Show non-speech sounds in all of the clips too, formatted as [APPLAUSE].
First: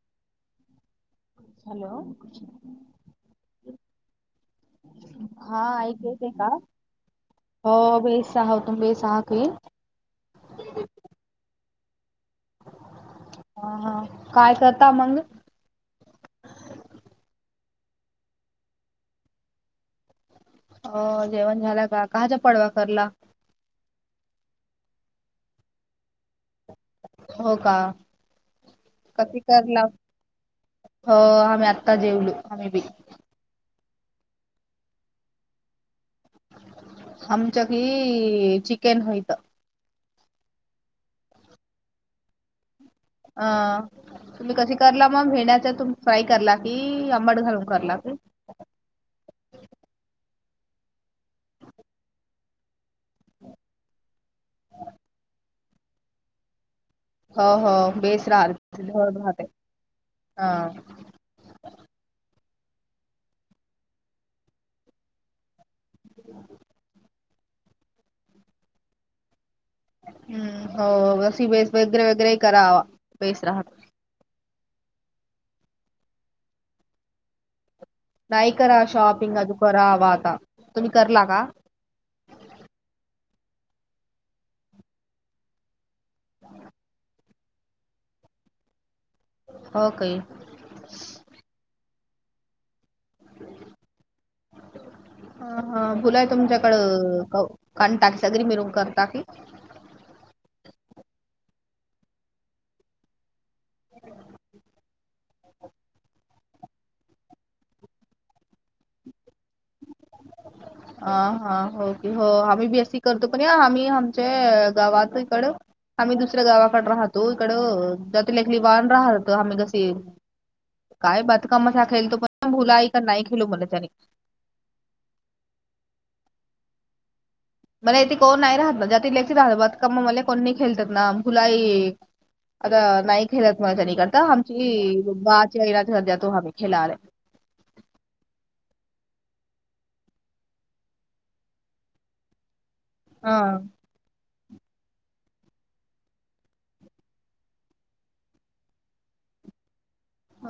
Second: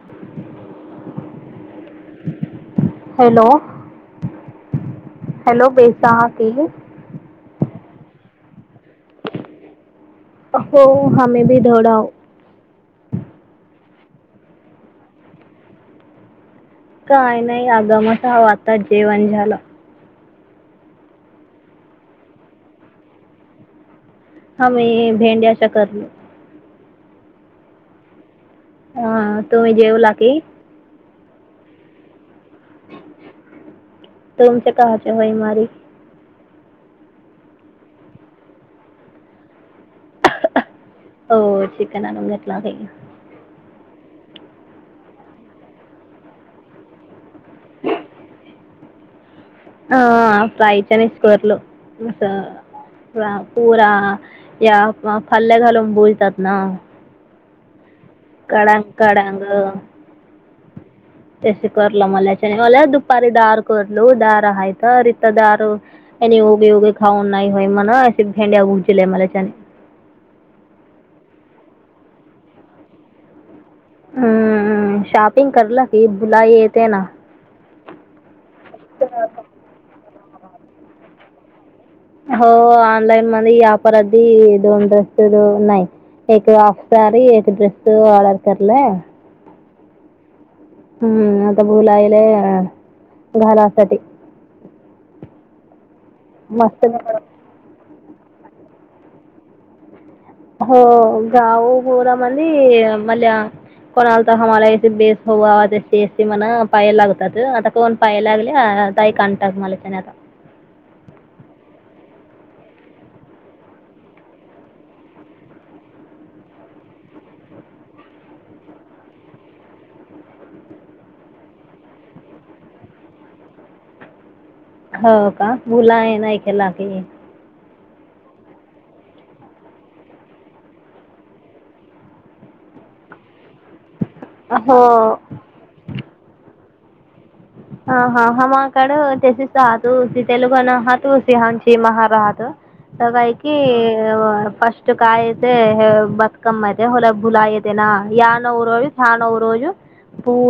[INAUDIBLE] Hello. Hello हा hello ऐक बेसहा येते का किरी. हो बेस सह होतुम बेस आह कई. [UNINTELLIGIBLE] हो हमे भी दौडाव. हा हा काय करता मग? काय नाही आगामच ह आता जेवण झालं. हो जेवण झालं का काचा पडवा करला. [UNINTELLIGIBLE] हा मी भेंडच्या करणी. हो का हा कशी तुम्ही करला. जेवला की हो आम्ही आत्ता जेवलो आम्ही बी. तुमचे काहच्या भाय मारी. आमच्या की चिकन होयतं. हो चिकन आणून घेतला बाईन अ तुम्ही कशी करला मग भेण्याच्या तुम फ्राय करला. की आंबाड घालून करला क. [UNINTELLIGIBLE] पुरा या फल्ल्या घालून बुजतात ना. हो हो बेसरा कडांग भ हात हा. तेस करलं मलाच्या मला दुपारी दार करल दार आहेत रत दार. एने ओगे वगे खाऊन नाही होय म खेंडी हु जले मले त्याने. [UNINTELLIGIBLE] हम्म शॉपिंग करलं की बुला येते ना. [UNINTELLIGIBLE] नाही करा शॉपिंग अजू करावा आता तुम्ही करला का? [UNINTELLIGIBLE] एक हाफ सारी एक ड्रेस ऑर्डर करलं. हो काही. हम्म आता बुलालेय घालासाठी. अ हा भुलाय मस्त तुमच्याकडं का ओ काणता की सगरी मिरून करता की. [UNINTELLIGIBLE] हो गाऊ घोरमली मली मल्या. [UNINTELLIGIBLE] म पाय लागतात आता कोण पाय लागले तई कातात मलाच्या आता. अ हा हो हो आम्ही बीसी करतो पण या आम्ही आमच्या गावात इकड. आम्ही दुसऱ्या गावाकडे राहतो इकड जातलेली वान राहत आम्ही कस. काय बातकाम हा खेळतो पण भुलाई का नाही खेलू म्हला त्याने. हो का मुुला आहे ऐ केला की. मला इथे कोण नाही राहत ना ज्यातलेक्म राहत ब का मग मला कोणणी खेळतात ना खुलाई. आता नाही खेळत म त्यानीकडता हो आमची बाच्याणाची सध्या तो हम्ही खेलाले आहे. ह हा हा मा काड तेशी सह तू तेग नाह तू स हांची महारहत. [UNINTELLIGIBLE] तवा हा हायकी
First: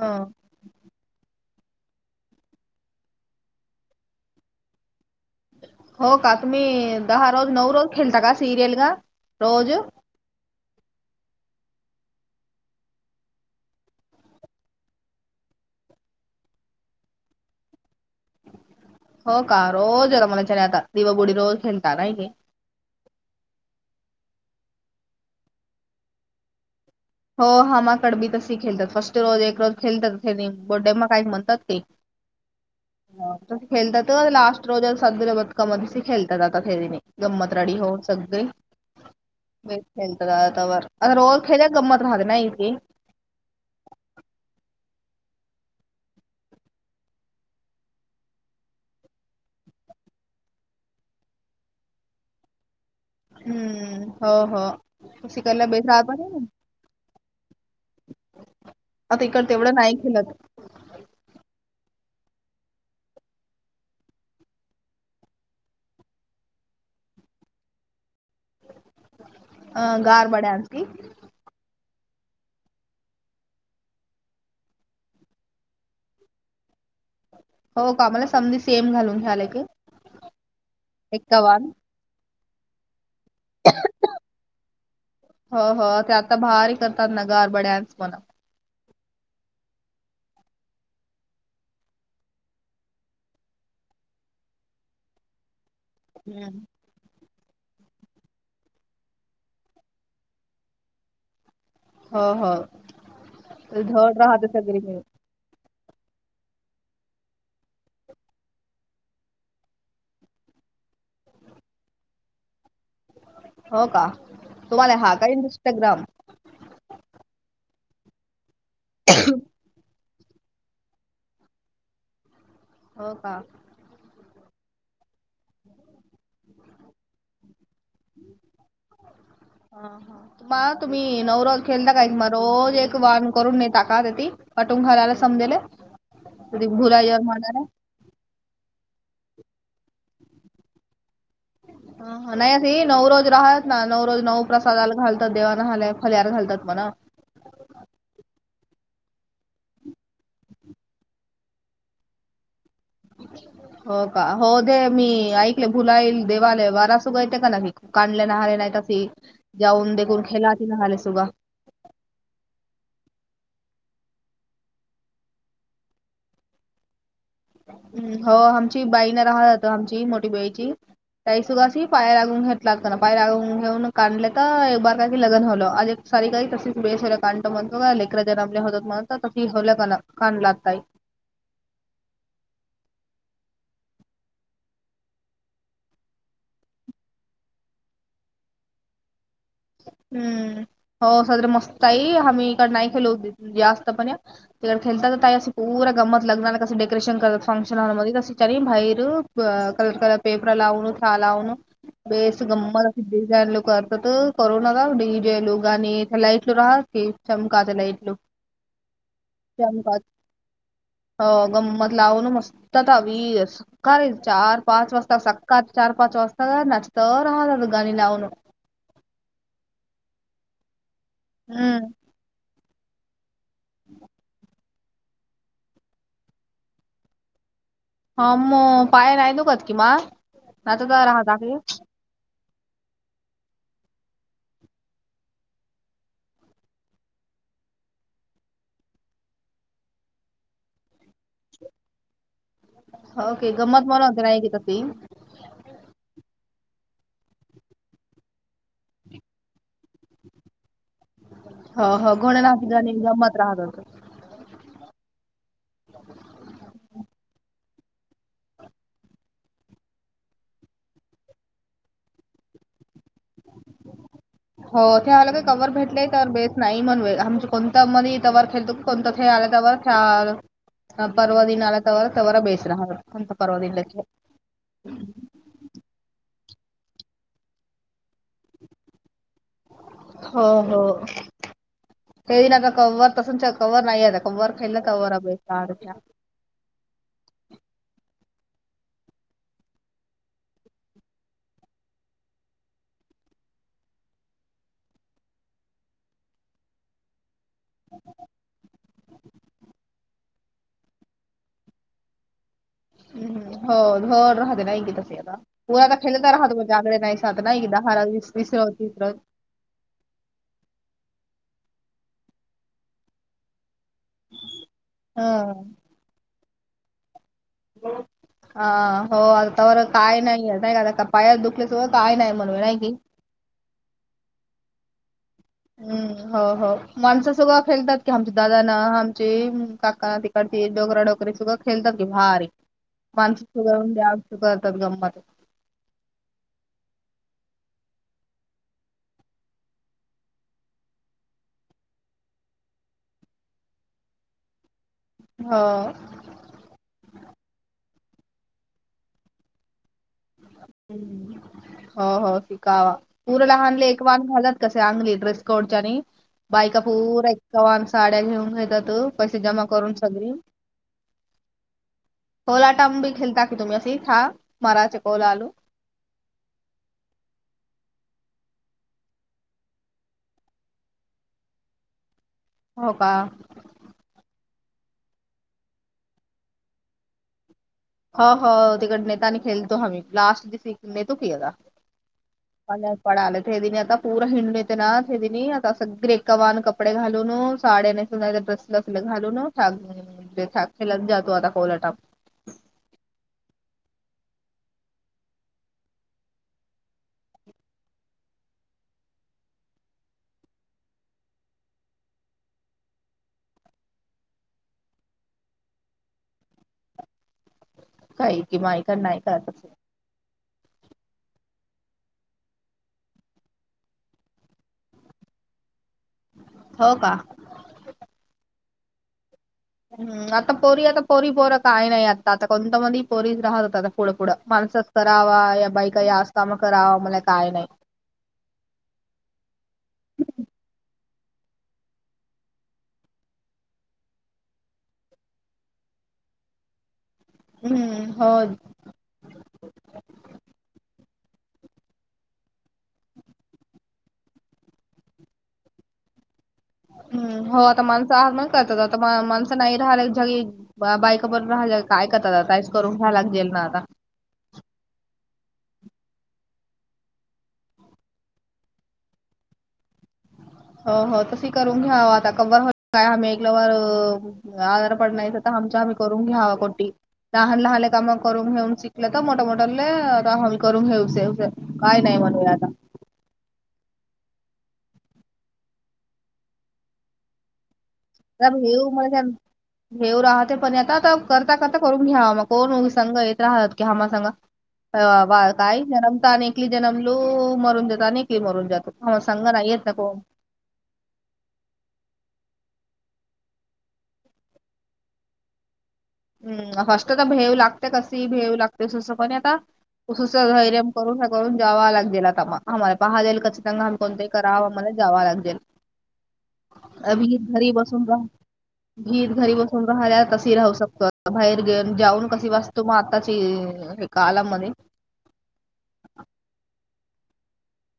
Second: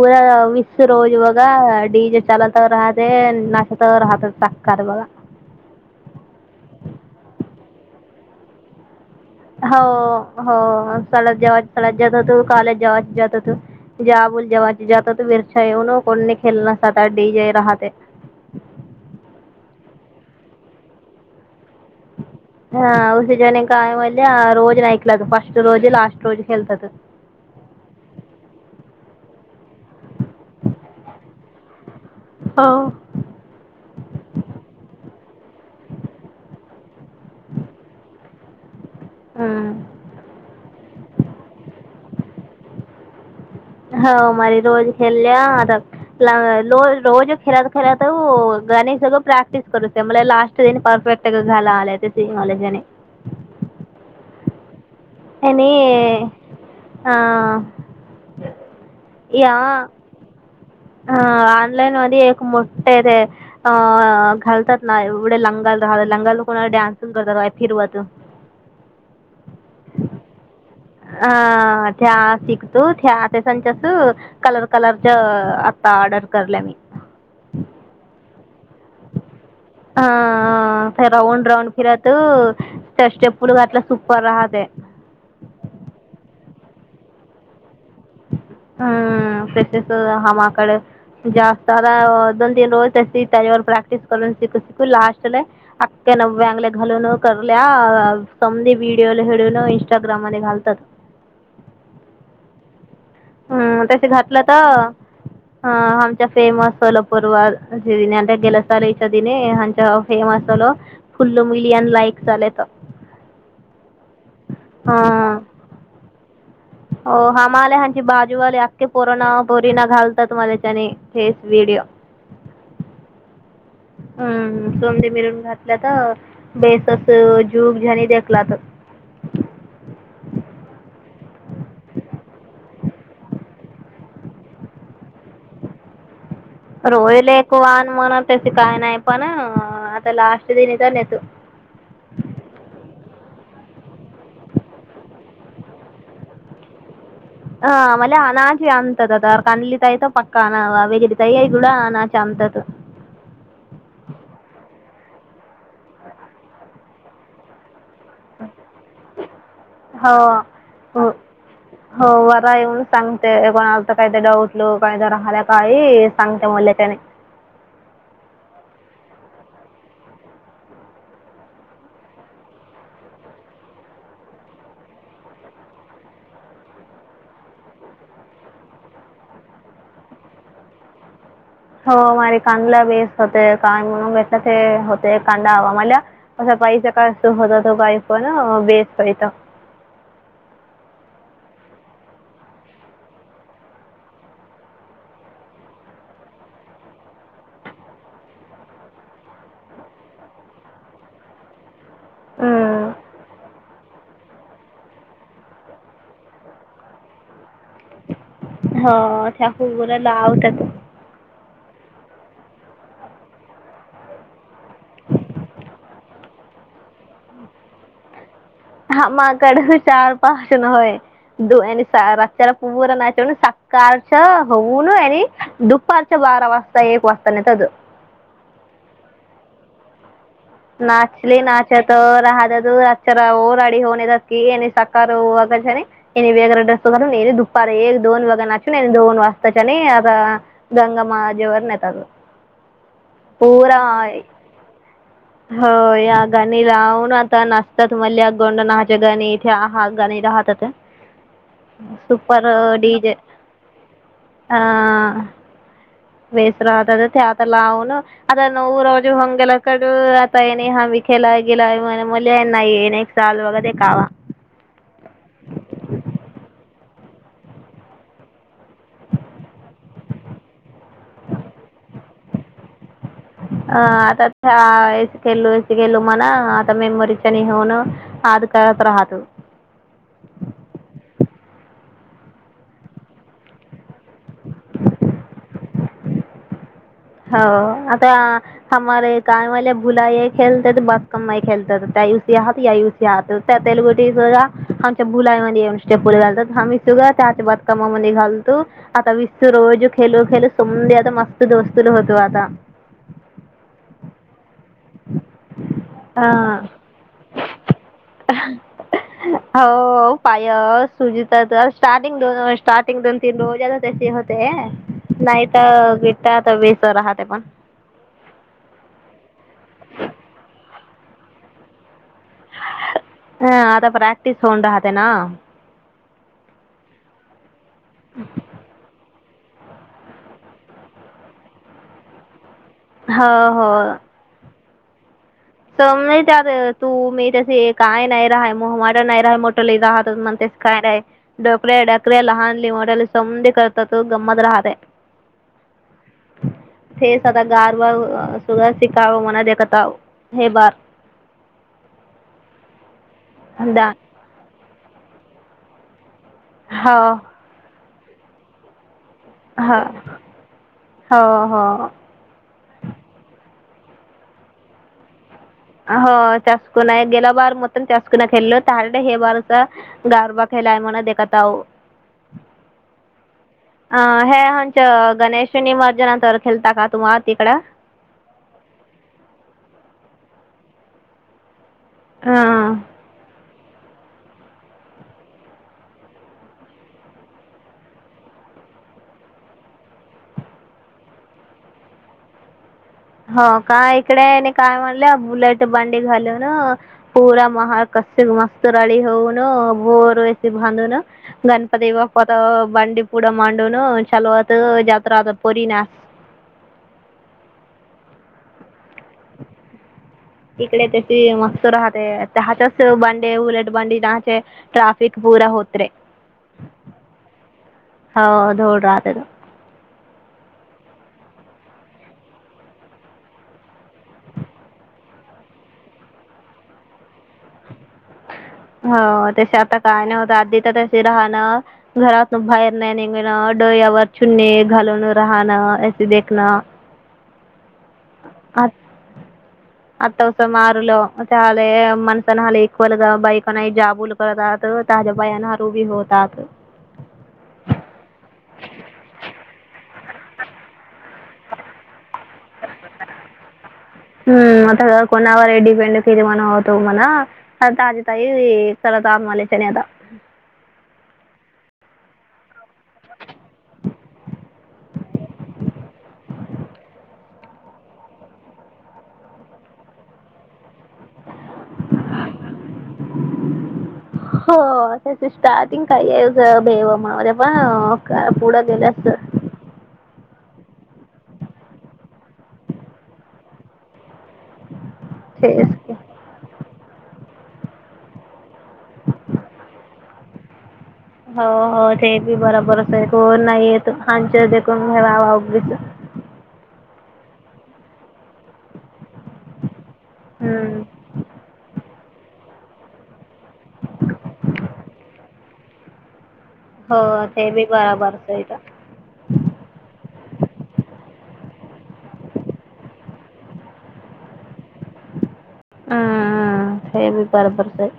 हा [UNINTELLIGIBLE] [UNINTELLIGIBLE] हो का तुम्ही दहा रोज नऊ रोज खेळता का सिरियल ग. हो हो स्ळ जेव स्ळत जात होतो कॉलेज जेव जात होतो. [UNINTELLIGIBLE] हो का रोज आला मलाच्याने आता दिवाबुडी रोज खेणता नाही. [UNINTELLIGIBLE] [UNINTELLIGIBLE] हो हामा कड बी तस खेळतात फर्ट रोज एक रोज खेळतात बोडे मग काही म्हणतात का. [UNINTELLIGIBLE] हो. त खेळतात लास्ट रोज स बतकाममध्ये खेळतातता फेरीने गंमत राडी हो सगळे बेस खेळतारया वर आता रोज खेळ्या गमत राहते नाहीय ती. हो मारी रोज खल्ल्या अताक पला लो रोज खेळत खेळत हो गाणी सगळं प्रॅक्टिस करूते मला लास्ट तेन परफेक्ट झाला आलाय त्याचे मॉलेजने. हम्म हो हो पशी कला बेस राहात. [UNINTELLIGIBLE] हा.. आता इकड तेवढं नाही खेलत. हा ऑनलाईन मध्ये एक मोठे ते अ घालतात ना एवढे लंगाल राहतात लंगाल कोणा डान्स करतात बाय फिरवत अं गार बड्या आणती. हा त्या शिकतो त्या ते संचासू. कलर कलरच्या आता ऑर्डर करल्या मी. हो का मला समजी सेम घालून घ्यायलाय की. हा एक राऊंड गव्हाण राऊंड फिरत स्टप. [UNINTELLIGIBLE] टला सूपर राहते हो हो ते आता भारी करतात ना गारबड्यांस म्हणा. हम्म तसेच हा माकड जास्ता दाव दल दिन रोज तेसी त्यावर प्रॅक्टीस करून सिक सिकू लास्टले. आत त्याना हम्म. वांगल्या घालून करूल्या समदी व्हिडिओला हेळून इंस्टाग्राम मध्ये घालतात. हो हो.. ते हम् तस धड घातलं राहते तर सगळी मिळून अ आमच्या फेमस असल पूर्व दिने अ गेलसारीच्या दिऋ आच्या फेमस सलो फुल्ल मिलियन लाईक झाले तर. हो का तुम्हाला हा का इन्स्टाग्राम हो हमाले हची बाजूवाली अख्खे पोरोना बोरीना घालतात तुम्हालाच्याने हेस व्हिडीओ हो का हम्म सोमंदी मिरून घातल्या तर बेस असं जूक झनी देखला तर [INAUDIBLE] मला तुम्ही नवररोज खेळता काय म रोज एक वान करून नेता का ते ती? वाटून घालायला समजेले [UNINTELLIGIBLE] भुला ये म्हणा आहे. म्हणतेस तस काय नाही पण आता लास्ट दिन तर येतो. हा हा नाय सी नऊरोज राहत ना नऊ रोज नऊ प्रसादाला घालतात देवाना हालेय फल्यार घालतात म्हणा. हा आम्हाला अनाची आमतता तयार कानली तयतो पक्का अना वेगडी तयई गुड अनाच अमतात. हो का हो दे मी ऐकले भुलाईल देवालय वारासुगा येते का नाही. काढले नहाले नाही तासी जाऊन हो देखून खेला ती नले हो सुगा. हो वरा येऊन सांगते कोणाच काहीत डाऊटल काही तर राहिल्या काही सांगते मला त्याने. हो आमची बाईना राहत जात आमची मोठी बाईची. त्याहीसगाशी पाय लागून घेत लागत ना पाय लागून घेऊन काढले तर एक बार का लगन होलं आजे सारी काही तशीच बेसला जर जयकान त म्हणतो का लेकर जन आपल्या होतात म्हणत तशी हवल्या कान कान लागताय. [UNINTELLIGIBLE] हो म कांदाला बेस होते का म्हण होते कांदा हवा मला असा पैसा काय असं होता तो पाय पण वेस पैचा. हम्म हो साजर मस्त आई आम्ही इकडं नाही खेल होते जास्त पण या तिकडे खेळतात तर ताही असे पूरा गंमत लग्ना आणि कसं डेकोरेशन करतात फंक्शन हॉलमध्ये तने बाहेर. [UNINTELLIGIBLE] कलर कलर पेपर लावन लावन [UNINTELLIGIBLE] करू नका डी जे लो गाणी त्याला इटलं राहा की चमकातेला इटलो. हा त्या खुबुऱ्या लावत्यात. हो गंमत लावून मस्त तावीस. खर चार पाच वाजता सकात चार पाच वाजता का नचत राहत गाणी लावून. हा माकड चार पाच न व्हय. दो आणि हम्म रातच्याला पूर नाचवण कालचं होऊन आणि दुपारच्या बारा वाजता एक वाजता नेतात. हा मग पाय राहिलो कत किमा. नाचले नाचत तर राहत तो अचारा ओ राडी होऊन येतात की त्याने सकार हो कशाने. आणि वेगरं ड्रेस घालून याने दुपारे एक दोन वगा नाचून दोन वाजताच्या आणि आता गंगा माजेवर नेतात. होके पूरा गमत म्हणवं नाय ही घेतात ही. हो या गाणी लावून आता नाचतात मल्या गोंड नाहच्या गाणीत. त्या हा गाणे राहतात, घोडे सुपर नाच गाणी डीजे. गंमत राहत होतं. आ. वेस राहत ते आता लावून आता नऊ रोजे होऊन गेले [UNINTELLIGIBLE] आतायणी हब केेला गेलाय [UNINTELLIGIBLE] चाल वगैरे कावा. हो ते आलं का कवर भेटले तर बेस नाही म्हण आमच्या कोणत्या मध्ये तवर खेलतो. [UNINTELLIGIBLE] [UNINTELLIGIBLE] पर्वा अं आता या इसकेल्लो इसकेल्लो [UNINTELLIGIBLE] राहत. हो हो. तेई ना आता कव्वर तसूनचा कवर नाही आता कव्वर खायला कव्वर पे सारख्या. हो, आता. [UNINTELLIGIBLE] त्या [UNINTELLIGIBLE] तेलगुटी स बघा. आमच्या भुलामध्ये येऊन स्टेप पुढे घालत्यात. आम्ही तिचं त्यात कामामध्ये घालतो. आता विसतू रोज खेलू खेलू समधे आता मस्त दोस्त तुलं होतो आता. हम्म हो घर राह हा [UNINTELLIGIBLE] हव हाव पाय सुजता तर स्टार्टिंग दोन स्टार्टिंग दोन तीन रोज यालत तशी होते, हं. नाहीतर विटात व्यस्त राहते पण. [INAUDIBLE] आ हो आलता वर काय नाही आहे नाही का आता पाया दुखल्यासो काय नाही म्हणवे नाही की.. हं आता प्रॅक्टिस होऊन राहते ना. हम्म हो हो माणसं सगळं खेळतात की, आमचे दादा ना आमचे काका ना ते. ते डोकरा डोकरी सुद्धा खेळतात की भारी, हो माणसं हो सुदान जास्त करतात गंमत. तम्ही त्यात तू मी तसे काय नाही राहाय, मोह माय नाही राहा मोठंल राहत म्हणतेत. काय नाय डोकऱ्या डकऱ्या लहान ले मोठ्या सौंदी करत तो गंमत राहत्या. हो. हेच आता गारवाव, सुगा शिकावं मना देखताव हे बार. [UNINTELLIGIBLE] [UNINTELLIGIBLE] पैसे दा हो जमा हो करून सगळी हो हो [UNINTELLIGIBLE] [UNINTELLIGIBLE] गारवा [UNINTELLIGIBLE] हो का. अ हे आच गणेश ने माझ्या नंतर खेळता का तुम्हा तिकडं. हो हो तिकड नेता आणि खेळतो हम्ही लास्ट दिस नेतो की जा. हा. अ पड आले ते दिनी आता पूर्व हिंडून येते ना‍, ते दिनी आता सगळेेकावान कप. कपडे घालून साड्या, ड्रेस ला घालून. ते साक्षीलाच जातो, आता कोला टाप. हो का इकडे यांनी काय? म्हणलं बुलेट बांडी घाल न पूरा महार कसे मस्त रडी होऊ न बोर व्हायचे भांडण [UNINTELLIGIBLE] गणपती बाप्पाच बंडी पूड मांडन चालवात जत्रा आता पोरी ना [UNINTELLIGIBLE] काही की मायक नाही का त [UNINTELLIGIBLE] इकडे ते ते, मस्त राहते त्याहाच्याच बांडे उलट बांडी दहाचे ट्राफिक पूरा होत रे [UNINTELLIGIBLE] हो का? हौ धौराते र हम्म आता पोरी आता पोरी पोरा काही नाही आता आता कोणत मंद पोरी राहत आता पुढं पुढं मानसात [UNINTELLIGIBLE] करावा या बाईका या आस्तामा करावा मले काय नाही [UNINTELLIGIBLE] हो तसे आता काय नवतं आदीचे तसे राहणं [UNINTELLIGIBLE] घरातून बाहेर नाही, निघणं डोळ्यावर चुन्नी घालून राहणं असे देखणं. हम्म, हो [INAUDIBLE] अतावस मारलं चाले, मन सनहाले एकक्वल बैक नाही जाबूल करतात ताजा बयानार उभी होतात [UNINTELLIGIBLE] हम्म, हो आता माणसं आगमन करतात आता माणसं नाही राहला जग बायका पण राहाला काय करतात, का करून घ्यायला ला जेल ना आता. हम्म आता कोणावरही डिपेंड किती म्हणा होतो म्हणा [UNINTELLIGIBLE] ताजी ताई तला ताम मले चने आता [UNINTELLIGIBLE] हो हो तस करून घ्या आता क्हवर होल काय आम्ही एकल्यावर आजार पड नाहीयचा तर आमच्या आम्ही करून घ्यावा कोटी [UNINTELLIGIBLE] काय नाही म्हणूया आता [INAUDIBLE] [UNINTELLIGIBLE] का पुढं गेल्यासत. हेऊ राहते पण आता आता करता करता करून घ्यावा मग कोण संग येत राहतात की हमा संग ह वाय तेच काय की. जनम नकली जनमलो मरून जात नकली मरून जातो संघ नाहीय येत न कोन? [INAUDIBLE] हो हो ते बी बरोबरच आहे हो नाही येत हांच्या देखून घवावा उगच. [UNINTELLIGIBLE] करून हम्म जावा लागेल आता मग आम्हाला पाहालेल कचकन घाल कोणतही कराववा आम्हाला जाववा लागेल. हो आम्ही ते बी घरी बसून बराबरच आहे तर घरी बसून कसे राहू शक बाहेर घेऊन जाऊन कशी वाचतो मग आताची हे का आला मध्ये. हम हे बी बरोबरचाय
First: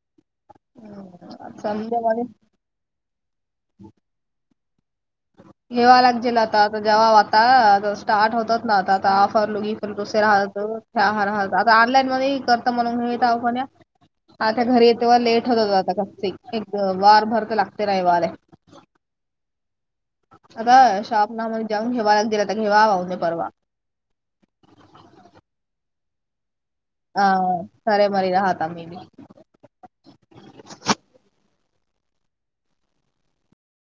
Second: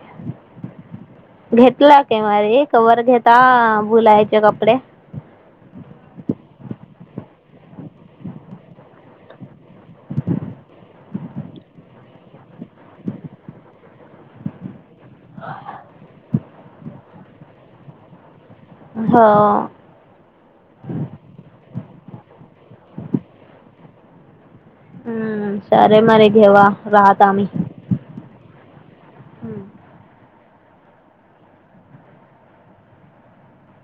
हम्म, घेटला की संध्यामध्ये मारी कवर घेता बुलायचे कपडे. [UNINTELLIGIBLE] [UNINTELLIGIBLE] [UNINTELLIGIBLE] हो. [UNINTELLIGIBLE] [UNINTELLIGIBLE] आम्ही [UNINTELLIGIBLE] हम्म